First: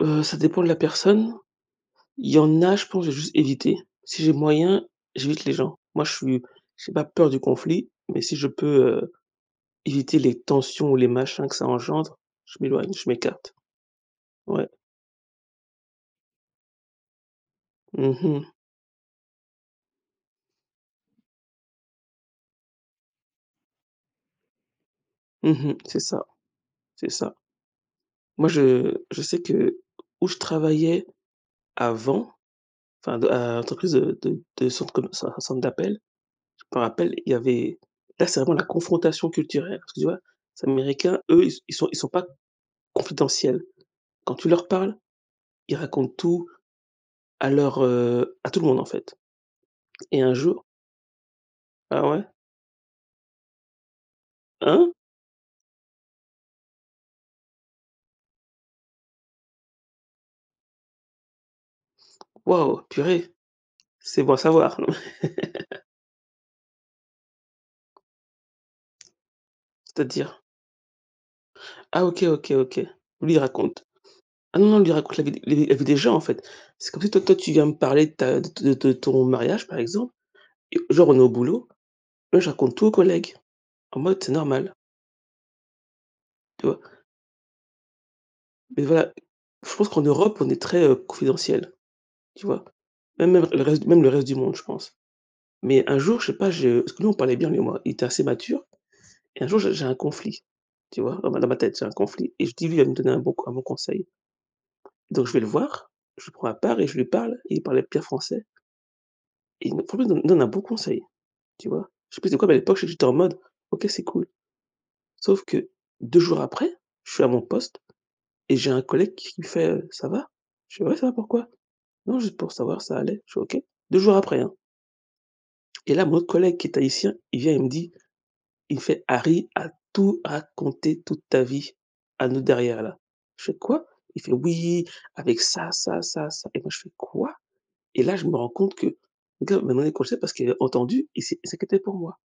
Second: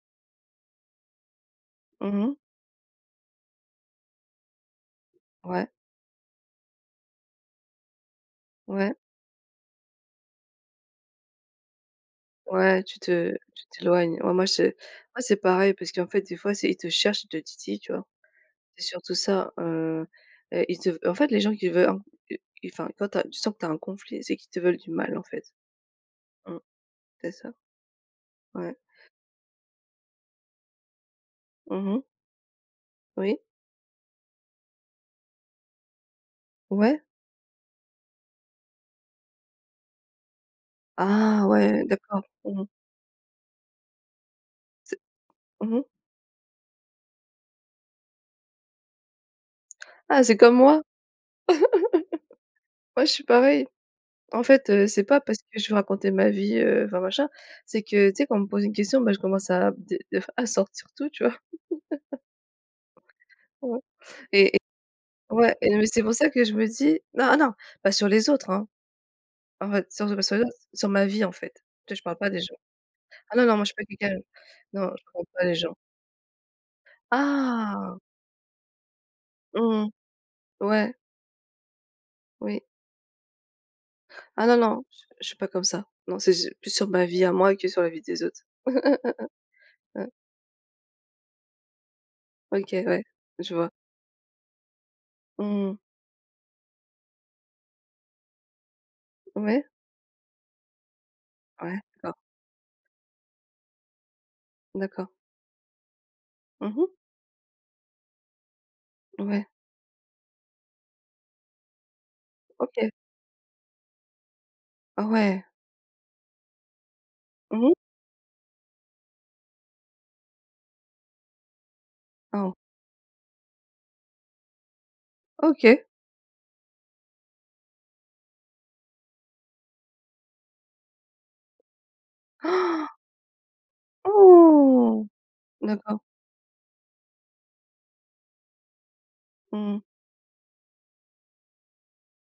Heu, ça dépend de la personne. Mmh Il mh. y en a, je pense, je vais juste éviter. Si j'ai moyen, j'évite les Ouais. gens. Moi, je suis j'ai pas peur du conflit, mais si je Ouais. peux, heu, éviter les tensions, ou les machins que ça engendre, je Ouais, m'éloigne, tu je te m'écarte. tu t'éloignes. Ouais, moi je Ouais. moi c'est pareil, parce qu'en fait, des fois c'est ils te cherchent, ils te titillent, tu vois? Mmh mh. C'est surtout ça. Heu, et ils te veu en fait, les gens qui veulent, i i enfin, quand tu sens que tu as un conflit, c'est qu'ils te veulent du mal, en fait. Mmh mh. C'est ça Mmh. C'est C'est ça. ça. Moi, Ouais. je je sais que où je travaillais Mmh mh. avant, enfin de Oui. à l'entreprise de de centre com de centre centre d'appel, je me Ouais. rappelle, il y avait là, c'est vraiment la confrontation culturelle, parce que tu vois? Les américains, eux, Ah, ils ils ouais sont ils sont d'accord. pas Mmh mh. confidentiels. Quand tu leur parles, C'est ils mmh mh. racontent tout à leur, heu, à tout le monde, en fait, et Ah un c'est comme jour moi. Ah ouais? Ouais, je suis pareil. En fait, heu, Hein? c'est pas parce que je veux raconter ma vie, heu, enfin machin, c'est que tu sais quand on me pose une question, bah je commence à des des fois à sortir tout, tu vois? Waouh, purée. Ouais C'est bon à et et savoir. ouais, et le mais c'est pour ça que je me dis non, ah non, pas sur les autres, hein? En fait, surtout pas sur C'est-à-dire? les autres. Sur ma vie, en fait. Tu vois? Je Ah parle OK, pas des OK, gens. OK. Lui, Ah il non non, moi je suis pas raconte. quelqu'un Ah non, non, lui, non, il je raconte prends la vie pas les le la gens. vie des gens, en fait. C'est comme si toi toi, tu viens me Ah. parler de ta de ton de de ton mariage, par Mmh mh. exemple, et Ouais, genre on est au boulot, là. Je Oui. raconte tout aux collègues, en mode c'est Ah non, normal. non, j je suis pas comme ça. Non, c'est su Tu plus vois? sur ma vie à moi, que sur la vie des autres. Mais voilà, je pense qu'en Mmh. Europe on est très, heu, confidentiels. Tu vois? OK, ouais, Même je le le vois. reste même le reste du monde je pense, Mmh mh. mais un jour je sais pas, je parce que nous on parlait bien lui et moi, il était assez mature et un jour Ouais. j'ai j'ai un conflit, tu vois? Dans ma dans ma tête Ouais, j'ai un oh conflit et je dis: «Lui il va me donner un bon c un bon conseil». D'accord. Donc je vais le voir, je le prends à Mmh part et mh. je lui parle, il parlait bien français Ouais. et il me vraiment, il me il me donne un bon conseil, tu vois? Je sais plus c'est quoi, mais à l'époque, je sais OK. que j'étais en mode: «OK c'est cool». Oh, ouais! Sauf que 2 jours après, je suis à mon Mmh mh. poste, et j'ai un collègue qui me fait, heu: «Ça va?» Je fais: «Ouais, ça va, pourquoi?» «Non, juste pour Oh. savoir si ça allait». Je fais: «OK». 2 jours après, hein. OK. Et là mon autre collègue qui est tahitien, il vient et il me dit, il me fait: «Harry a tout raconté, toute ta vie à nous derrière là». Je fais: «Quoi?» il fait: «Oui, Ouh, avec ça ça d'accord. ça ça» et moi je fais: «Quoi?» et là je me rends compte que [unintelligible] m'a Mmh mh. demandé comme ça parce qu'il avait entendu et il s'est il s'inquiétait pour moi.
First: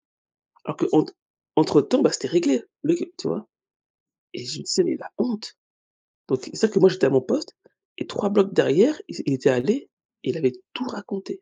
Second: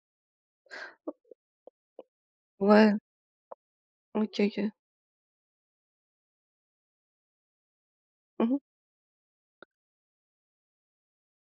Alors qu'entre entre entre temps, bah c'était réglé, Ouais. le q tu vois? OK, Et je lui OK. disais: «Mais la honte!» donc c'est à dire que moi j'étais à mon poste et 3 Mmh blocs mh. derrière, il s'est il était allé et il allait tout raconté.